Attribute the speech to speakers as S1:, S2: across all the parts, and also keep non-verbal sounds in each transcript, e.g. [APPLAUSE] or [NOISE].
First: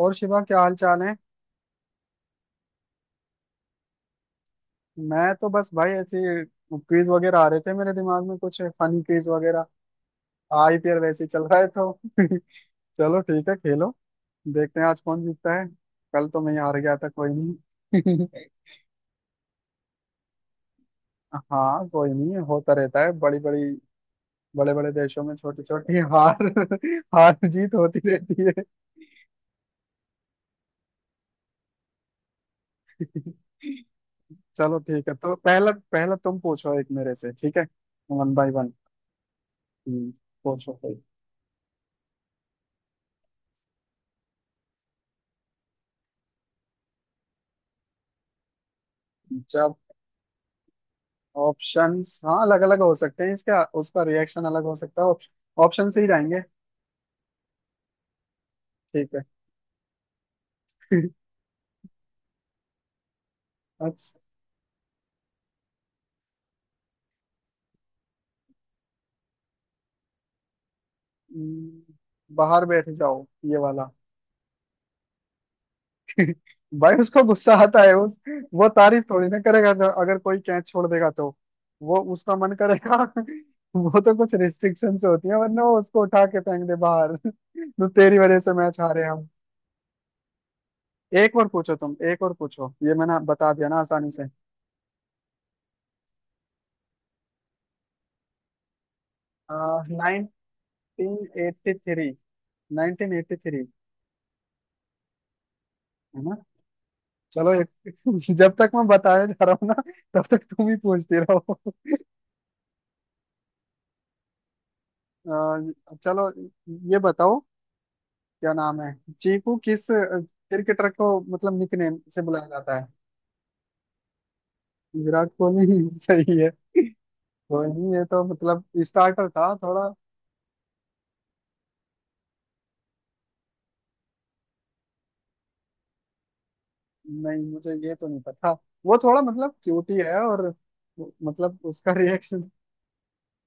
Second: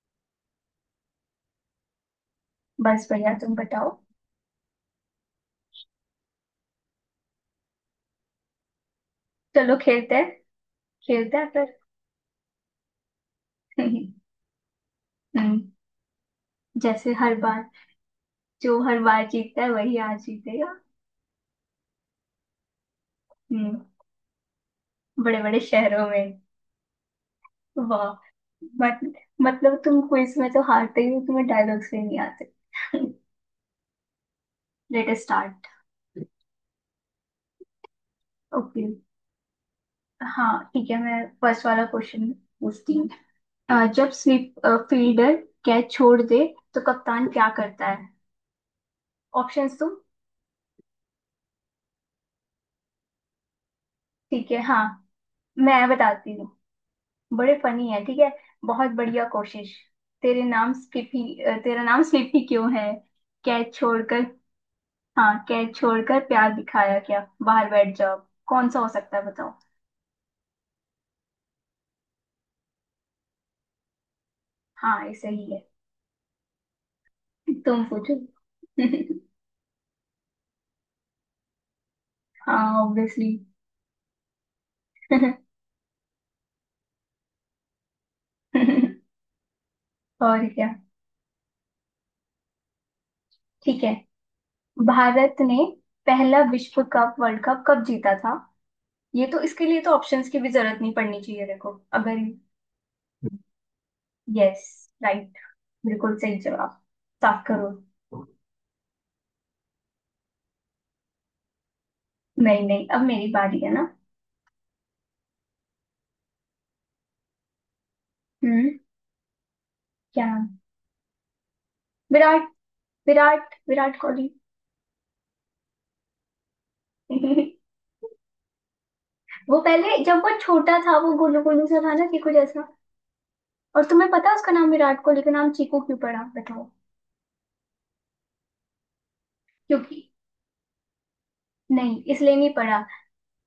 S1: और शिवा, क्या हाल चाल है।
S2: बस बढ़िया। तुम बताओ।
S1: मैं तो बस भाई ऐसे क्विज वगैरह आ रहे थे मेरे दिमाग में, कुछ फनी क्विज वगैरह।
S2: चलो, खेलते हैं।
S1: आईपीएल वैसे ही
S2: खेलते
S1: चल
S2: हैं
S1: रहा है
S2: फिर।
S1: तो। [LAUGHS] चलो ठीक है, खेलो।
S2: [LAUGHS]
S1: देखते हैं आज कौन जीतता
S2: हम्म।
S1: है। कल तो मैं ही हार गया था,
S2: जैसे
S1: कोई
S2: हर बार।
S1: नहीं। [LAUGHS]
S2: जो हर बार जीतता है वही आज जीतेगा।
S1: हाँ कोई नहीं, होता रहता है। बड़ी बड़ी
S2: हम्म।
S1: बड़े बड़े देशों में
S2: बड़े बड़े
S1: छोटी छोटी
S2: शहरों में।
S1: हार [LAUGHS] हार जीत होती
S2: वाह।
S1: रहती है।
S2: मत, मतलब तुम क्विज में तो हारते ही हो, तुम्हें डायलॉग्स भी नहीं आते। [LAUGHS]
S1: [LAUGHS] चलो ठीक
S2: लेट
S1: है, तो
S2: स्टार्ट।
S1: पहला पहला तुम पूछो एक मेरे से, ठीक है। One by one.
S2: ओके। हाँ,
S1: पूछो
S2: ठीक
S1: कोई।
S2: है। मैं फर्स्ट वाला क्वेश्चन पूछती हूँ। जब स्वीप फील्डर कैच छोड़ दे तो कप्तान क्या करता है?
S1: जब
S2: ऑप्शंस तुम।
S1: ऑप्शंस, हाँ, अलग अलग हो सकते हैं, इसका उसका रिएक्शन
S2: ठीक है,
S1: अलग हो
S2: हाँ।
S1: सकता है।
S2: मैं
S1: ऑप्शन से ही
S2: बताती
S1: जाएंगे।
S2: हूँ। बड़े फनी है, ठीक है। बहुत
S1: ठीक है।
S2: बढ़िया कोशिश। तेरे नाम स्लिप
S1: [LAUGHS]
S2: ही अ, तेरा नाम स्लिप ही क्यों है? कैच
S1: अच्छा।
S2: छोड़कर। हाँ, कैच छोड़कर प्यार दिखाया क्या? बाहर बैठ जाओ। कौन सा हो सकता है, बताओ?
S1: हम्म, बाहर बैठ जाओ, ये वाला।
S2: हाँ, ऐसे ही है।
S1: भाई उसको गुस्सा आता
S2: तुम
S1: है उस
S2: पूछो।
S1: वो तारीफ
S2: [LAUGHS]
S1: थोड़ी ना करेगा, अगर कोई कैच छोड़ देगा तो वो उसका मन
S2: हाँ,
S1: करेगा।
S2: ऑब्वियसली।
S1: [LAUGHS] वो तो कुछ रिस्ट्रिक्शन से होती है, वरना वो उसको उठा के फेंक दे बाहर। [LAUGHS] तो तेरी वजह से मैच हारे
S2: [LAUGHS]
S1: हम।
S2: और क्या।
S1: एक और पूछो तुम, एक और पूछो, ये मैंने बता दिया ना
S2: ठीक है।
S1: आसानी से।
S2: भारत ने पहला विश्व कप वर्ल्ड कप कब जीता था? ये तो, इसके लिए तो
S1: नाइनटीन
S2: ऑप्शंस की भी जरूरत नहीं पड़नी चाहिए, देखो,
S1: एट्टी थ्री।
S2: अगर।
S1: Nineteen eighty three,
S2: yes. Right. बिल्कुल
S1: है ना।
S2: सही जवाब। सात
S1: चलो एक।
S2: करोड़
S1: [LAUGHS] जब तक मैं बताया जा रहा हूँ ना, तब तक तुम ही पूछते रहो। [LAUGHS]
S2: नहीं, नहीं, अब मेरी बारी है ना।
S1: चलो, ये बताओ क्या
S2: हम्म।
S1: नाम है। चीकू किस
S2: क्या?
S1: क्रिकेटर को मतलब निकनेम से बुलाया
S2: विराट।
S1: जाता है।
S2: विराट, विराट कोहली।
S1: विराट कोहली, [LAUGHS] सही है।
S2: [LAUGHS]
S1: कोहली, ये तो मतलब स्टार्टर था
S2: वो
S1: थोड़ा।
S2: पहले, जब वो छोटा था, वो गोलू गोलू सा था ना, चीकू जैसा। और तुम्हें पता है उसका नाम, विराट कोहली का नाम चीकू क्यों पड़ा, बताओ?
S1: नहीं मुझे ये तो नहीं पता। वो थोड़ा मतलब क्यूटी
S2: क्योंकि।
S1: है और, मतलब उसका
S2: नहीं, इसलिए
S1: रिएक्शन।
S2: नहीं पड़ा।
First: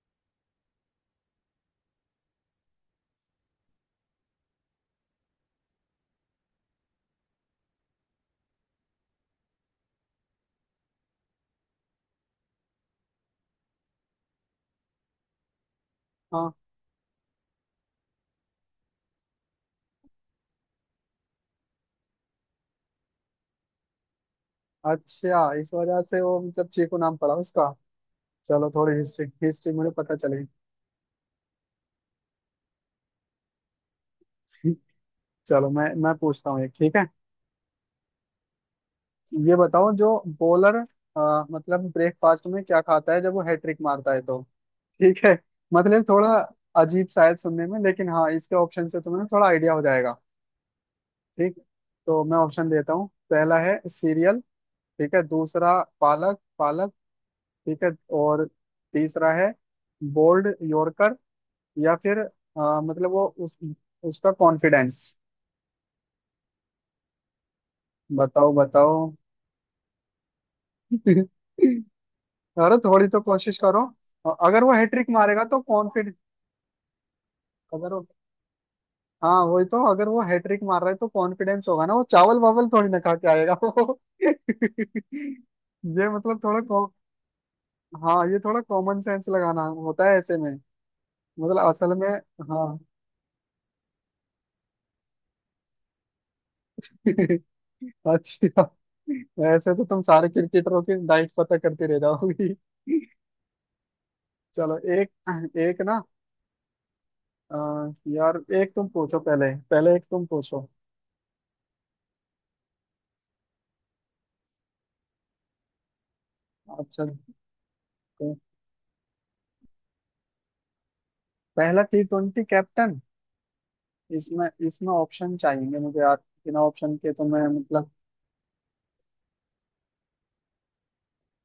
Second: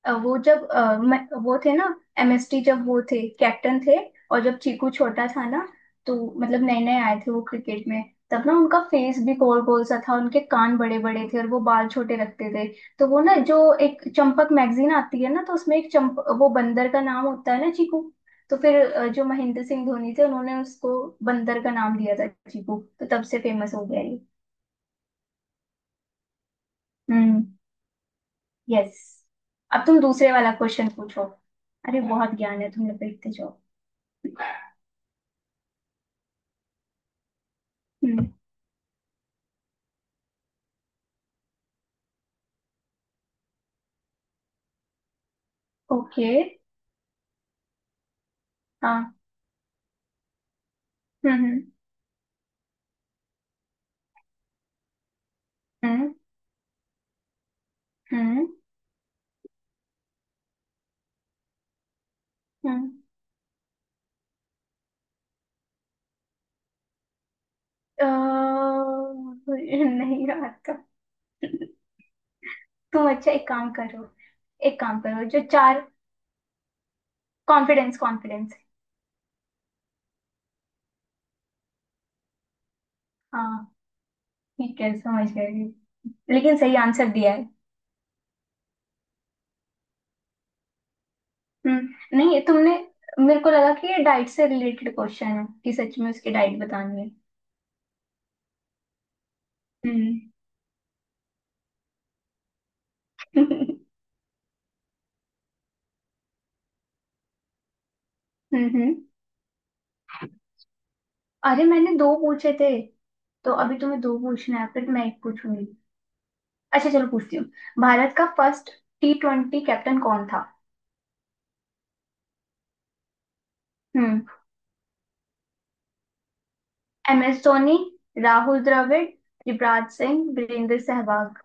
S2: वो जब वो थे ना। एमएसटी, जब वो थे, कैप्टन थे। और जब चीकू छोटा था ना। तो। मतलब नए नए आए थे वो क्रिकेट में। तब ना उनका फेस भी गोल गोल सा था, उनके कान बड़े बड़े थे, और वो बाल छोटे रखते थे। तो वो ना, जो, एक चंपक मैगजीन आती है ना, तो उसमें एक चंप, वो
S1: हाँ।
S2: बंदर का नाम होता है ना, चीकू। तो फिर जो महेंद्र सिंह धोनी थे, उन्होंने उसको बंदर का नाम दिया था चीकू। तो तब से फेमस हो गया ये।
S1: अच्छा, इस वजह से वो मतलब चीकू नाम पड़ा
S2: हम्म।
S1: उसका। चलो, थोड़ी
S2: यस।
S1: हिस्ट्री हिस्ट्री
S2: अब
S1: मुझे
S2: तुम
S1: पता
S2: दूसरे
S1: चलेगी।
S2: वाला क्वेश्चन पूछो। अरे, बहुत ज्ञान है, तुमने देखते जाओ।
S1: [LAUGHS] चलो मैं पूछता हूँ एक, ठीक है।
S2: हम्म।
S1: ये बताओ, जो बॉलर मतलब ब्रेकफास्ट में क्या खाता है जब वो हैट्रिक मारता है तो। ठीक है। मतलब थोड़ा
S2: ओके।
S1: अजीब शायद सुनने में, लेकिन हाँ इसके ऑप्शन से
S2: हाँ।
S1: तुम्हें थोड़ा आइडिया हो जाएगा। ठीक।
S2: हम्म।
S1: तो मैं ऑप्शन देता हूँ। पहला है सीरियल, ठीक है। दूसरा
S2: हम्म।
S1: पालक पालक, ठीक है।
S2: हम्म।
S1: और
S2: हम्म।
S1: तीसरा है बोल्ड यॉर्कर, या फिर
S2: हम्म।
S1: मतलब वो उस उसका कॉन्फिडेंस। बताओ बताओ।
S2: अ, नहीं, रात का।
S1: [LAUGHS] अरे थोड़ी
S2: तुम
S1: तो
S2: अच्छा एक
S1: कोशिश
S2: काम
S1: करो।
S2: करो।
S1: अगर वो
S2: एक काम
S1: हैट्रिक
S2: करो, जो
S1: मारेगा तो
S2: चार।
S1: कॉन्फिडेंस, अगर
S2: कॉन्फिडेंस,
S1: वो,
S2: कॉन्फिडेंस।
S1: हाँ वही, तो अगर वो हैट्रिक मार रहा है तो कॉन्फिडेंस होगा ना, वो चावल वावल थोड़ी ना खा के आएगा
S2: हाँ,
S1: वो। [LAUGHS]
S2: ठीक है, समझ गई।
S1: ये मतलब
S2: लेकिन सही आंसर दिया है।
S1: हाँ ये थोड़ा कॉमन सेंस लगाना होता है ऐसे में, मतलब असल में।
S2: हम्म। नहीं,
S1: हाँ।
S2: तुमने। मेरे को लगा कि ये डाइट से रिलेटेड क्वेश्चन है, कि सच में उसकी डाइट बतानी है।
S1: [LAUGHS] अच्छा, ऐसे तो तुम
S2: हम्म।
S1: सारे क्रिकेटरों की डाइट पता करती रह जाओगी।
S2: [LAUGHS] हम्म।
S1: चलो एक, एक ना, अ, यार एक तुम
S2: हम्म।
S1: पूछो, पहले पहले एक तुम पूछो।
S2: अरे, मैंने दो पूछे थे, तो अभी तुम्हें दो पूछना है, फिर मैं एक पूछूंगी। अच्छा,
S1: अच्छा।
S2: चलो पूछती हूँ। भारत का
S1: तो
S2: फर्स्ट टी ट्वेंटी कैप्टन कौन था?
S1: पहला टी ट्वेंटी कैप्टन,
S2: हम्म।
S1: इसमें इसमें ऑप्शन चाहिए मुझे यार, बिना ऑप्शन के तो
S2: एम एस
S1: मैं
S2: धोनी,
S1: मतलब।
S2: राहुल द्रविड़, युवराज सिंह, वीरेंद्र सहवाग।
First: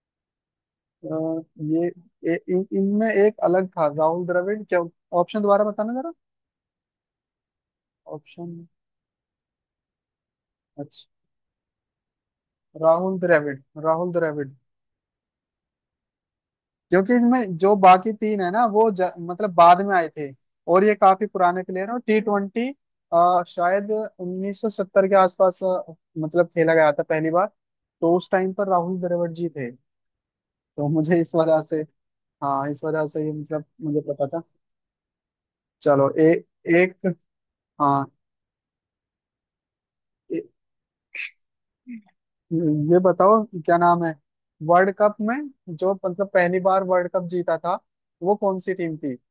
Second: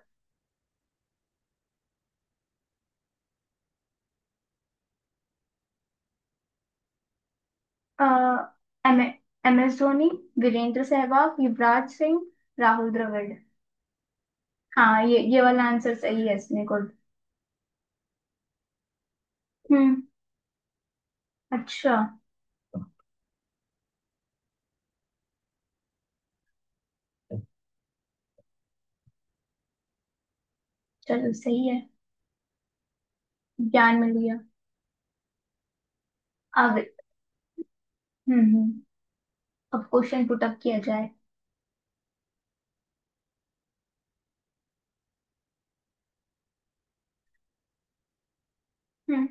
S1: अ, ये इन इनमें एक अलग था राहुल द्रविड़ क्या। ऑप्शन दोबारा बताना जरा।
S2: अ
S1: option.
S2: M M S Dhoni, Virender
S1: अच्छा।
S2: सहवाग, युवराज सिंह, राहुल
S1: राहुल
S2: द्रविड़।
S1: द्रविड़। राहुल द्रविड़।
S2: हाँ, ये वाला आंसर सही है, इसमें गुड।
S1: क्योंकि इसमें जो बाकी तीन है ना वो मतलब बाद में
S2: हम्म।
S1: आए थे, और ये काफी पुराने प्लेयर
S2: अच्छा।
S1: हैं टी ट्वेंटी। शायद 1970 के आसपास मतलब खेला गया था पहली बार। तो उस टाइम पर राहुल द्रविड़ जी थे। तो मुझे
S2: चलो,
S1: इस वजह
S2: सही है।
S1: से, हाँ इस वजह से ये मतलब
S2: ज्ञान
S1: मुझे
S2: मिल
S1: पता
S2: गया।
S1: था। चलो
S2: अब,
S1: एक, हाँ
S2: हम्म, अब क्वेश्चन
S1: ए,
S2: पुट अप किया जाए।
S1: ये बताओ क्या नाम है। वर्ल्ड कप में जो मतलब पहली बार वर्ल्ड कप जीता था, वो कौन सी टीम थी।
S2: हम्म।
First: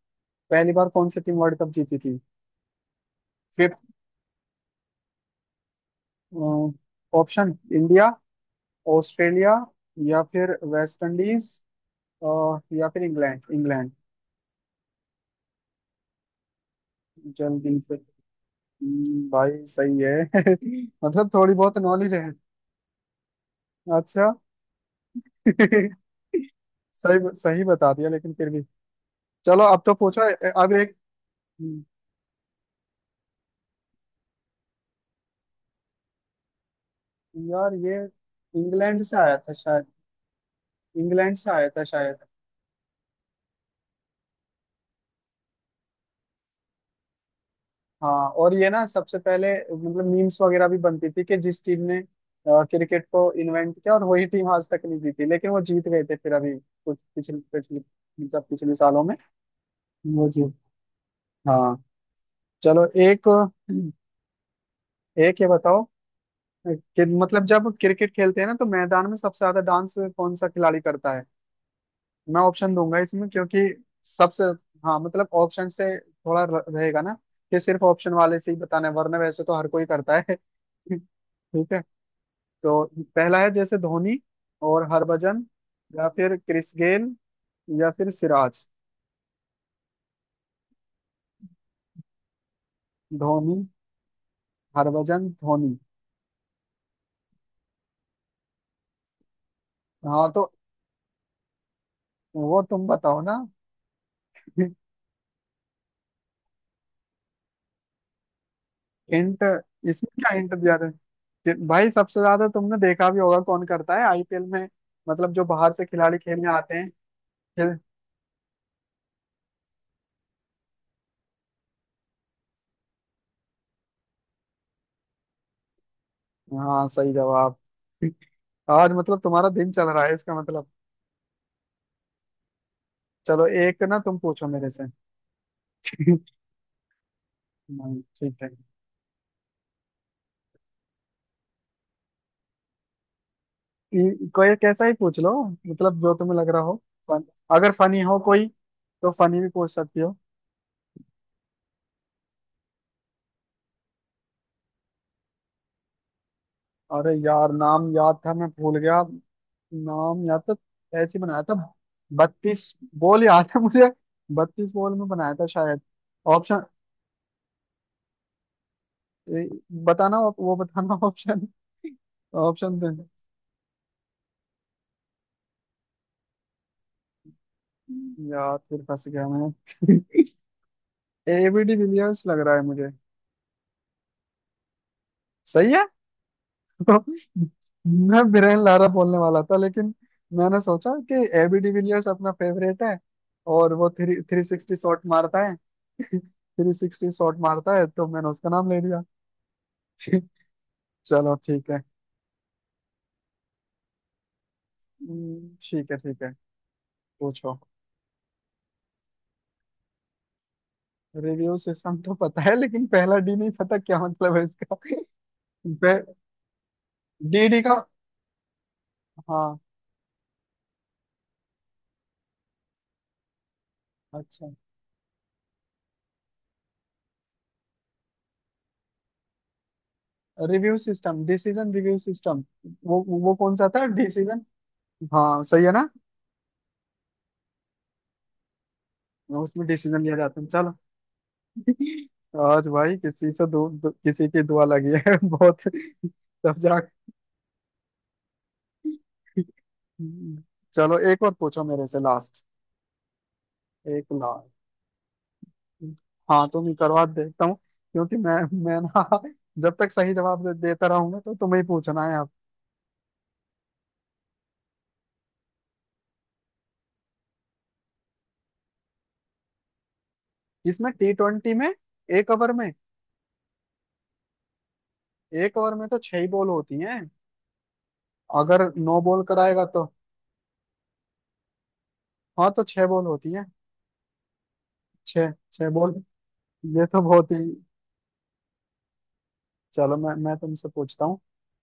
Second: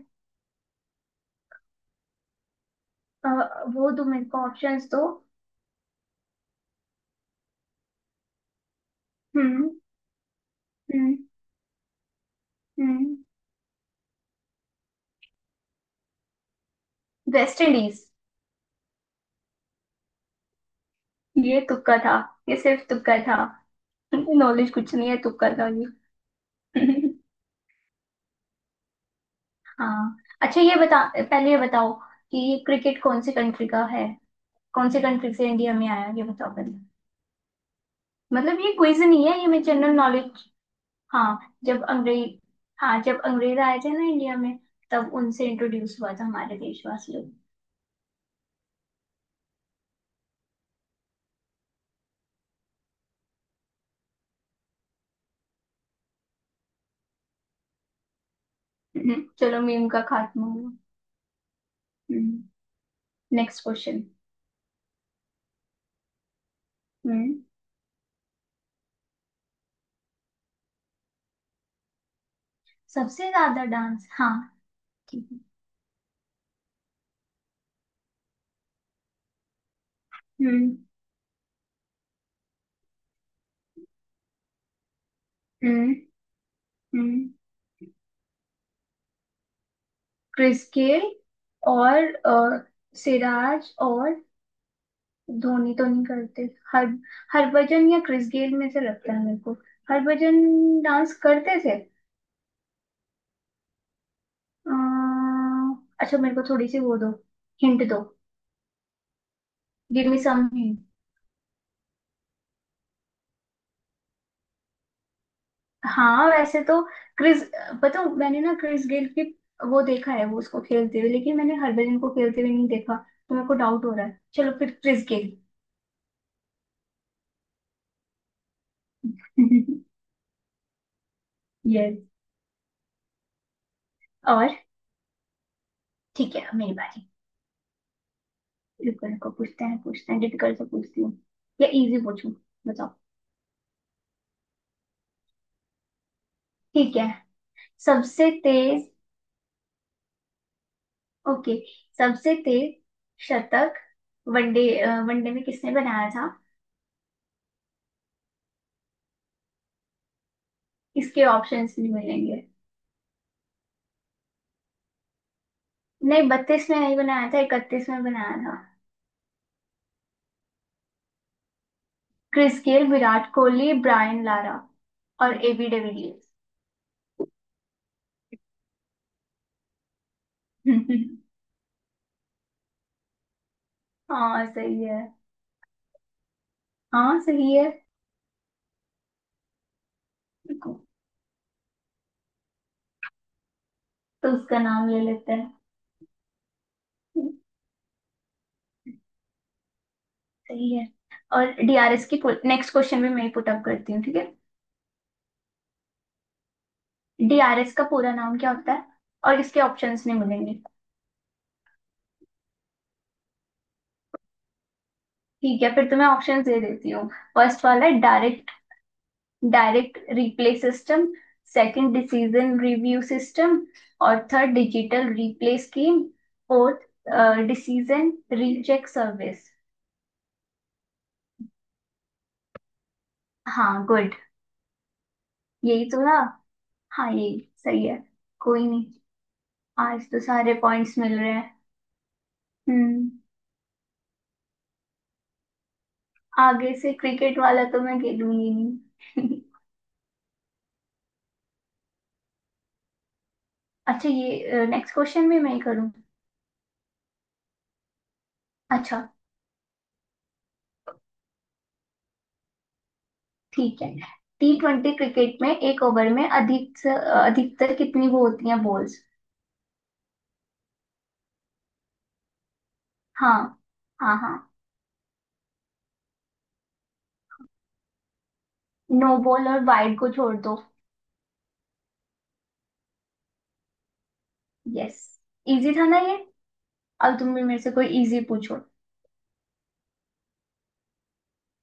S1: पहली बार कौन सी टीम वर्ल्ड कप जीती थी।
S2: अ,
S1: फिफ्थ।
S2: वो दो मेरे को ऑप्शंस दो।
S1: ऑप्शन इंडिया, ऑस्ट्रेलिया,
S2: हम्म।
S1: या फिर वेस्ट
S2: हम्म।
S1: इंडीज, और या फिर
S2: हम्म।
S1: England England.
S2: वेस्ट
S1: जल्दी से।
S2: इंडीज।
S1: भाई सही है। [LAUGHS] मतलब थोड़ी
S2: ये
S1: बहुत
S2: तुक्का
S1: नॉलेज
S2: था।
S1: है।
S2: ये सिर्फ तुक्का था।
S1: अच्छा।
S2: नॉलेज कुछ नहीं है, तुक्का था ये।
S1: [LAUGHS] सही सही बता दिया लेकिन फिर भी। चलो अब तो
S2: हाँ।
S1: पूछो।
S2: अच्छा,
S1: अब
S2: ये
S1: एक।
S2: बता पहले, ये बताओ कि क्रिकेट कौन से कंट्री का है, कौन से कंट्री से इंडिया में आया, ये बताओ पहले।
S1: यार ये
S2: मतलब ये क्विज
S1: इंग्लैंड से
S2: नहीं
S1: आया
S2: है, ये
S1: था
S2: मैं
S1: शायद।
S2: General knowledge.
S1: इंग्लैंड से
S2: हाँ
S1: आया था
S2: जब
S1: शायद।
S2: अंग्रेज हाँ, जब अंग्रेज आए थे ना इंडिया में, तब उनसे इंट्रोड्यूस हुआ था हमारे देशवासियों
S1: हाँ और ये ना सबसे पहले मतलब मीम्स वगैरह भी बनती थी कि जिस टीम ने क्रिकेट को इन्वेंट किया और वही टीम आज तक नहीं जीती, लेकिन वो जीत गए थे फिर अभी कुछ पिछले पिछले मतलब पिछले सालों में।
S2: को। चलो, मीम का
S1: वो जी।
S2: खात्मा हुआ।
S1: हाँ। चलो एक,
S2: नेक्स्ट क्वेश्चन।
S1: एक ये बताओ कि
S2: हम्म।
S1: मतलब जब क्रिकेट खेलते हैं ना, तो मैदान में सबसे ज्यादा डांस कौन सा खिलाड़ी करता है। मैं ऑप्शन दूंगा इसमें,
S2: सबसे
S1: क्योंकि
S2: ज्यादा डांस, हाँ।
S1: सबसे, हाँ मतलब
S2: ठीक है।
S1: ऑप्शन से थोड़ा रहेगा ना, कि सिर्फ ऑप्शन वाले से ही बताना है, वरना वैसे तो हर कोई करता है। [LAUGHS]
S2: हम्म।
S1: ठीक है। तो पहला है जैसे धोनी और हरभजन,
S2: हम्म।
S1: या फिर क्रिस गेल,
S2: हम्म।
S1: या फिर सिराज।
S2: क्रिस गेल और
S1: धोनी,
S2: सिराज और।
S1: हरभजन, धोनी।
S2: धोनी तो नहीं करते। हर हरभजन या क्रिस गेल में से लगता है मेरे को।
S1: हाँ
S2: हरभजन
S1: तो
S2: डांस करते थे।
S1: वो तुम बताओ ना।
S2: अ,
S1: [LAUGHS]
S2: अच्छा, मेरे को थोड़ी सी वो दो, हिंट दो।
S1: हिंट? इसमें
S2: गिव मी
S1: क्या
S2: सम।
S1: हिंट दिया था? कि भाई सबसे ज्यादा तुमने देखा भी होगा कौन करता है आईपीएल में, मतलब जो बाहर से खिलाड़ी
S2: हाँ,
S1: खेलने
S2: वैसे
S1: आते
S2: तो,
S1: हैं।
S2: क्रिस, पता हूँ, मैंने ना क्रिस गेल की वो देखा है, वो उसको खेलते हुए, लेकिन मैंने हरभजन को खेलते हुए नहीं देखा। तो मेरे को डाउट हो रहा है, चलो फिर क्रिस गेल।
S1: हाँ सही जवाब। आज मतलब तुम्हारा दिन
S2: [LAUGHS]
S1: चल रहा है, इसका मतलब।
S2: यस।
S1: चलो एक ना तुम पूछो
S2: और
S1: मेरे से। [LAUGHS]
S2: ठीक है, अब मेरी बारी।
S1: नहीं, ठीक है।
S2: रुको, रुको, पूछते हैं, पूछते हैं, डिफिकल्ट से पूछती हूँ या इजी पूछूं, बताओ?
S1: कोई कैसा ही पूछ लो, मतलब जो तुम्हें लग रहा हो।
S2: ठीक है।
S1: फन, अगर फनी हो
S2: सबसे
S1: कोई
S2: तेज।
S1: तो फनी भी पूछ सकती हो।
S2: ओके, सबसे तेज शतक वनडे, वनडे में किसने बनाया था?
S1: अरे यार नाम याद था, मैं भूल गया। नाम याद तो, ऐसे ही
S2: इसके
S1: बनाया था।
S2: ऑप्शंस नहीं मिलेंगे।
S1: 32 बॉल याद है मुझे, 32 बॉल में बनाया था शायद।
S2: नहीं,
S1: ऑप्शन,
S2: 32 में नहीं बनाया था, 31 में बनाया था।
S1: ए, बताना वो बताना। [LAUGHS] ऑप्शन,
S2: क्रिस
S1: ऑप्शन
S2: गेल,
S1: दे।
S2: विराट कोहली, ब्रायन लारा, और एबी डिविलियर्स।
S1: यार फिर फंस गया मैं। [LAUGHS]
S2: [LAUGHS]
S1: एबीडी विलियर्स लग रहा है मुझे।
S2: हाँ, सही है।
S1: सही है। [LAUGHS]
S2: हाँ, सही है।
S1: मैं बिरेन लारा बोलने वाला था, लेकिन मैंने
S2: तो
S1: सोचा कि एबीडी विलियर्स अपना फेवरेट है, और वो थ्री थ्री
S2: उसका
S1: सिक्सटी
S2: नाम ले
S1: शॉट
S2: लेते
S1: मारता
S2: हैं।
S1: है। [LAUGHS] थ्री सिक्सटी शॉट मारता है तो मैंने उसका नाम ले लिया। [LAUGHS]
S2: सही है।
S1: चलो
S2: और
S1: ठीक है।
S2: डीआरएस की, नेक्स्ट क्वेश्चन भी मैं ही पुट अप करती हूँ, ठीक है।
S1: ठीक है ठीक है, पूछो।
S2: डीआरएस का पूरा नाम क्या होता है? और इसके ऑप्शंस नहीं मिलेंगे।
S1: रिव्यू सिस्टम तो पता है, लेकिन पहला डी नहीं पता क्या मतलब है इसका।
S2: ठीक है, फिर तो मैं
S1: [LAUGHS]
S2: ऑप्शंस दे देती हूँ।
S1: डी डी
S2: फर्स्ट
S1: का।
S2: वाला है डायरेक्ट,
S1: हाँ।
S2: Direct replay system. Second, decision review system. और
S1: अच्छा।
S2: Third, digital replay scheme. Fourth, decision recheck service.
S1: Review system, decision review system. वो कौन सा था,
S2: हाँ, गुड,
S1: डिसीजन? हाँ सही है
S2: यही
S1: ना।
S2: तो था। हाँ, यही सही है। कोई नहीं।
S1: उसमें डिसीजन
S2: आज
S1: लिया
S2: तो
S1: जाता है,
S2: सारे
S1: चलो।
S2: पॉइंट्स मिल रहे हैं।
S1: आज भाई,
S2: हम्म।
S1: दो किसी की दुआ लगी है [LAUGHS] बहुत। तब
S2: आगे
S1: जा।
S2: से क्रिकेट वाला तो मैं खेलूंगी नहीं।
S1: चलो एक और पूछो मेरे से, लास्ट।
S2: [LAUGHS]
S1: एक
S2: अच्छा,
S1: लास्ट,
S2: ये नेक्स्ट क्वेश्चन भी मैं करूँ?
S1: हाँ तुम ही करवा, देखता हूँ। क्योंकि मैं, मैं
S2: अच्छा,
S1: ना जब तक सही जवाब देता रहूंगा तो तुम्हें ही पूछना है अब।
S2: ठीक है। टी ट्वेंटी क्रिकेट में एक ओवर में अधिकतर कितनी वो होती हैं, बॉल्स?
S1: इसमें टी ट्वेंटी में एक ओवर में,
S2: हाँ, हाँ, हाँ।
S1: एक ओवर में तो 6 ही बॉल होती हैं। अगर 9
S2: नो
S1: बॉल
S2: बॉल और
S1: कराएगा तो,
S2: वाइड को छोड़ दो।
S1: हाँ तो 6 बॉल होती है,
S2: यस।
S1: छः छः
S2: इजी था
S1: बॉल।
S2: ना ये।
S1: ये तो
S2: अब
S1: बहुत
S2: तुम
S1: ही,
S2: भी मेरे से कोई इजी पूछो।
S1: चलो मैं तुमसे पूछता हूँ।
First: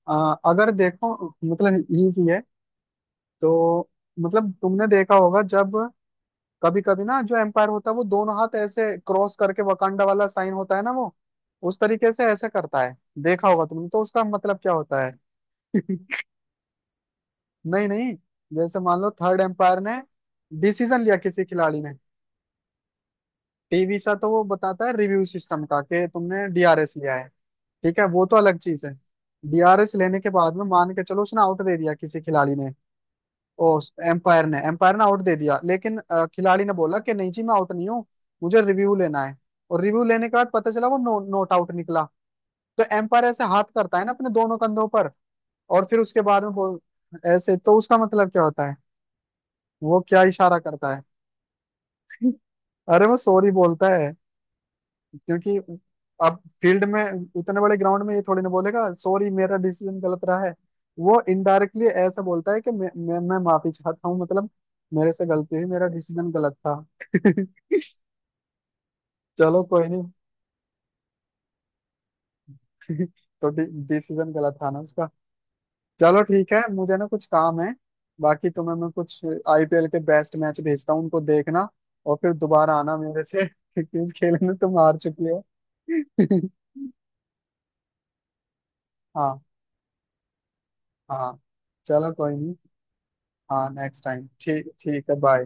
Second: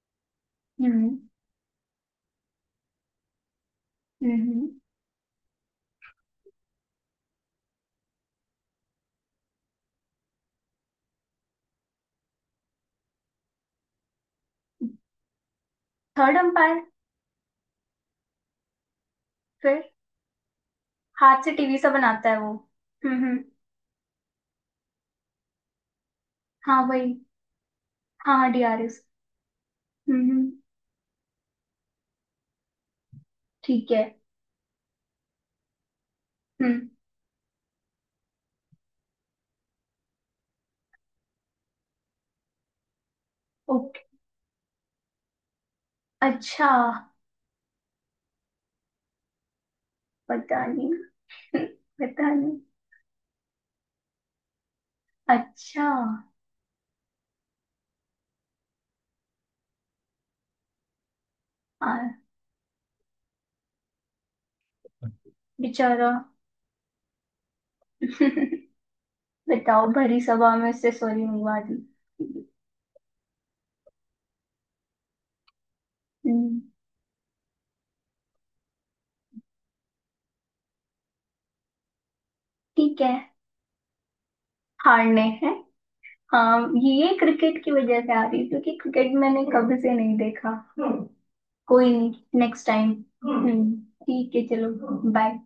S1: अगर देखो,
S2: हम्म।
S1: मतलब इजी है, तो मतलब
S2: हम्म।
S1: तुमने देखा होगा जब कभी कभी ना जो एम्पायर होता है वो दोनों हाथ ऐसे क्रॉस करके वकांडा वाला साइन होता है ना, वो उस तरीके से ऐसे करता है। देखा होगा तुमने, तो उसका मतलब क्या होता है? [LAUGHS]
S2: Third umpire.
S1: नहीं नहीं, जैसे मान लो थर्ड एम्पायर
S2: फिर
S1: ने डिसीजन लिया
S2: हाथ
S1: किसी
S2: से टीवी
S1: खिलाड़ी
S2: सा
S1: ने।
S2: बनाता है वो। हम्म। हम्म।
S1: टीवी सा तो वो बताता है रिव्यू सिस्टम का, कि तुमने
S2: हाँ,
S1: डीआरएस
S2: वही।
S1: लिया है। ठीक है, वो तो
S2: हाँ, हाँ,
S1: अलग चीज है।
S2: डीआरएस।
S1: डीआरएस लेने के
S2: हम्म। हम्म।
S1: बाद में मान के चलो उसने आउट दे दिया किसी खिलाड़ी ने। ओ
S2: ठीक है।
S1: एम्पायर ने, एम्पायर ने आउट दे दिया, लेकिन खिलाड़ी ने
S2: हम्म।
S1: बोला कि नहीं जी मैं आउट नहीं हूँ, मुझे रिव्यू लेना है। और रिव्यू लेने के बाद पता चला वो नो, नॉट आउट निकला। तो एम्पायर ऐसे हाथ करता
S2: ओके।
S1: है ना अपने दोनों कंधों पर, और फिर उसके बाद में
S2: अच्छा,
S1: बोल ऐसे, तो उसका मतलब क्या होता है, वो क्या इशारा
S2: पता नहीं।
S1: करता है?
S2: [LAUGHS] पता नहीं।
S1: अरे वो सॉरी बोलता है, क्योंकि
S2: अच्छा,
S1: अब फील्ड में, इतने बड़े ग्राउंड में ये थोड़ी ना बोलेगा सॉरी मेरा डिसीजन गलत रहा है। वो इनडायरेक्टली
S2: आ,
S1: ऐसा बोलता है कि मैं माफी चाहता हूँ, मतलब मेरे से गलती हुई, मेरा
S2: बेचारा।
S1: डिसीजन गलत था। [LAUGHS]
S2: [LAUGHS]
S1: चलो
S2: बताओ,
S1: कोई नहीं।
S2: भरी सभा में उससे सॉरी मंगवा दी।
S1: [LAUGHS] तो डिसीजन गलत था ना उसका। चलो ठीक
S2: हम्म,
S1: है, मुझे ना कुछ काम है। बाकी तुम्हें मैं कुछ आईपीएल के बेस्ट मैच भेजता हूँ, उनको देखना। और फिर दोबारा आना
S2: ठीक है।
S1: मेरे से, [LAUGHS] क्योंकि इस खेल में तुम हार
S2: हारने
S1: चुकी हो।
S2: हैं। हाँ,
S1: [LAUGHS]
S2: ये क्रिकेट की वजह से आ रही है, क्योंकि क्रिकेट
S1: हाँ।
S2: मैंने कभी से नहीं देखा।
S1: हाँ।
S2: कोई
S1: चलो कोई
S2: नहीं,
S1: नहीं।
S2: Next time.
S1: हाँ
S2: हम्म।
S1: नेक्स्ट टाइम
S2: ठीक है,
S1: ठीक,
S2: चलो,
S1: ठीक है,
S2: बाय।
S1: बाय।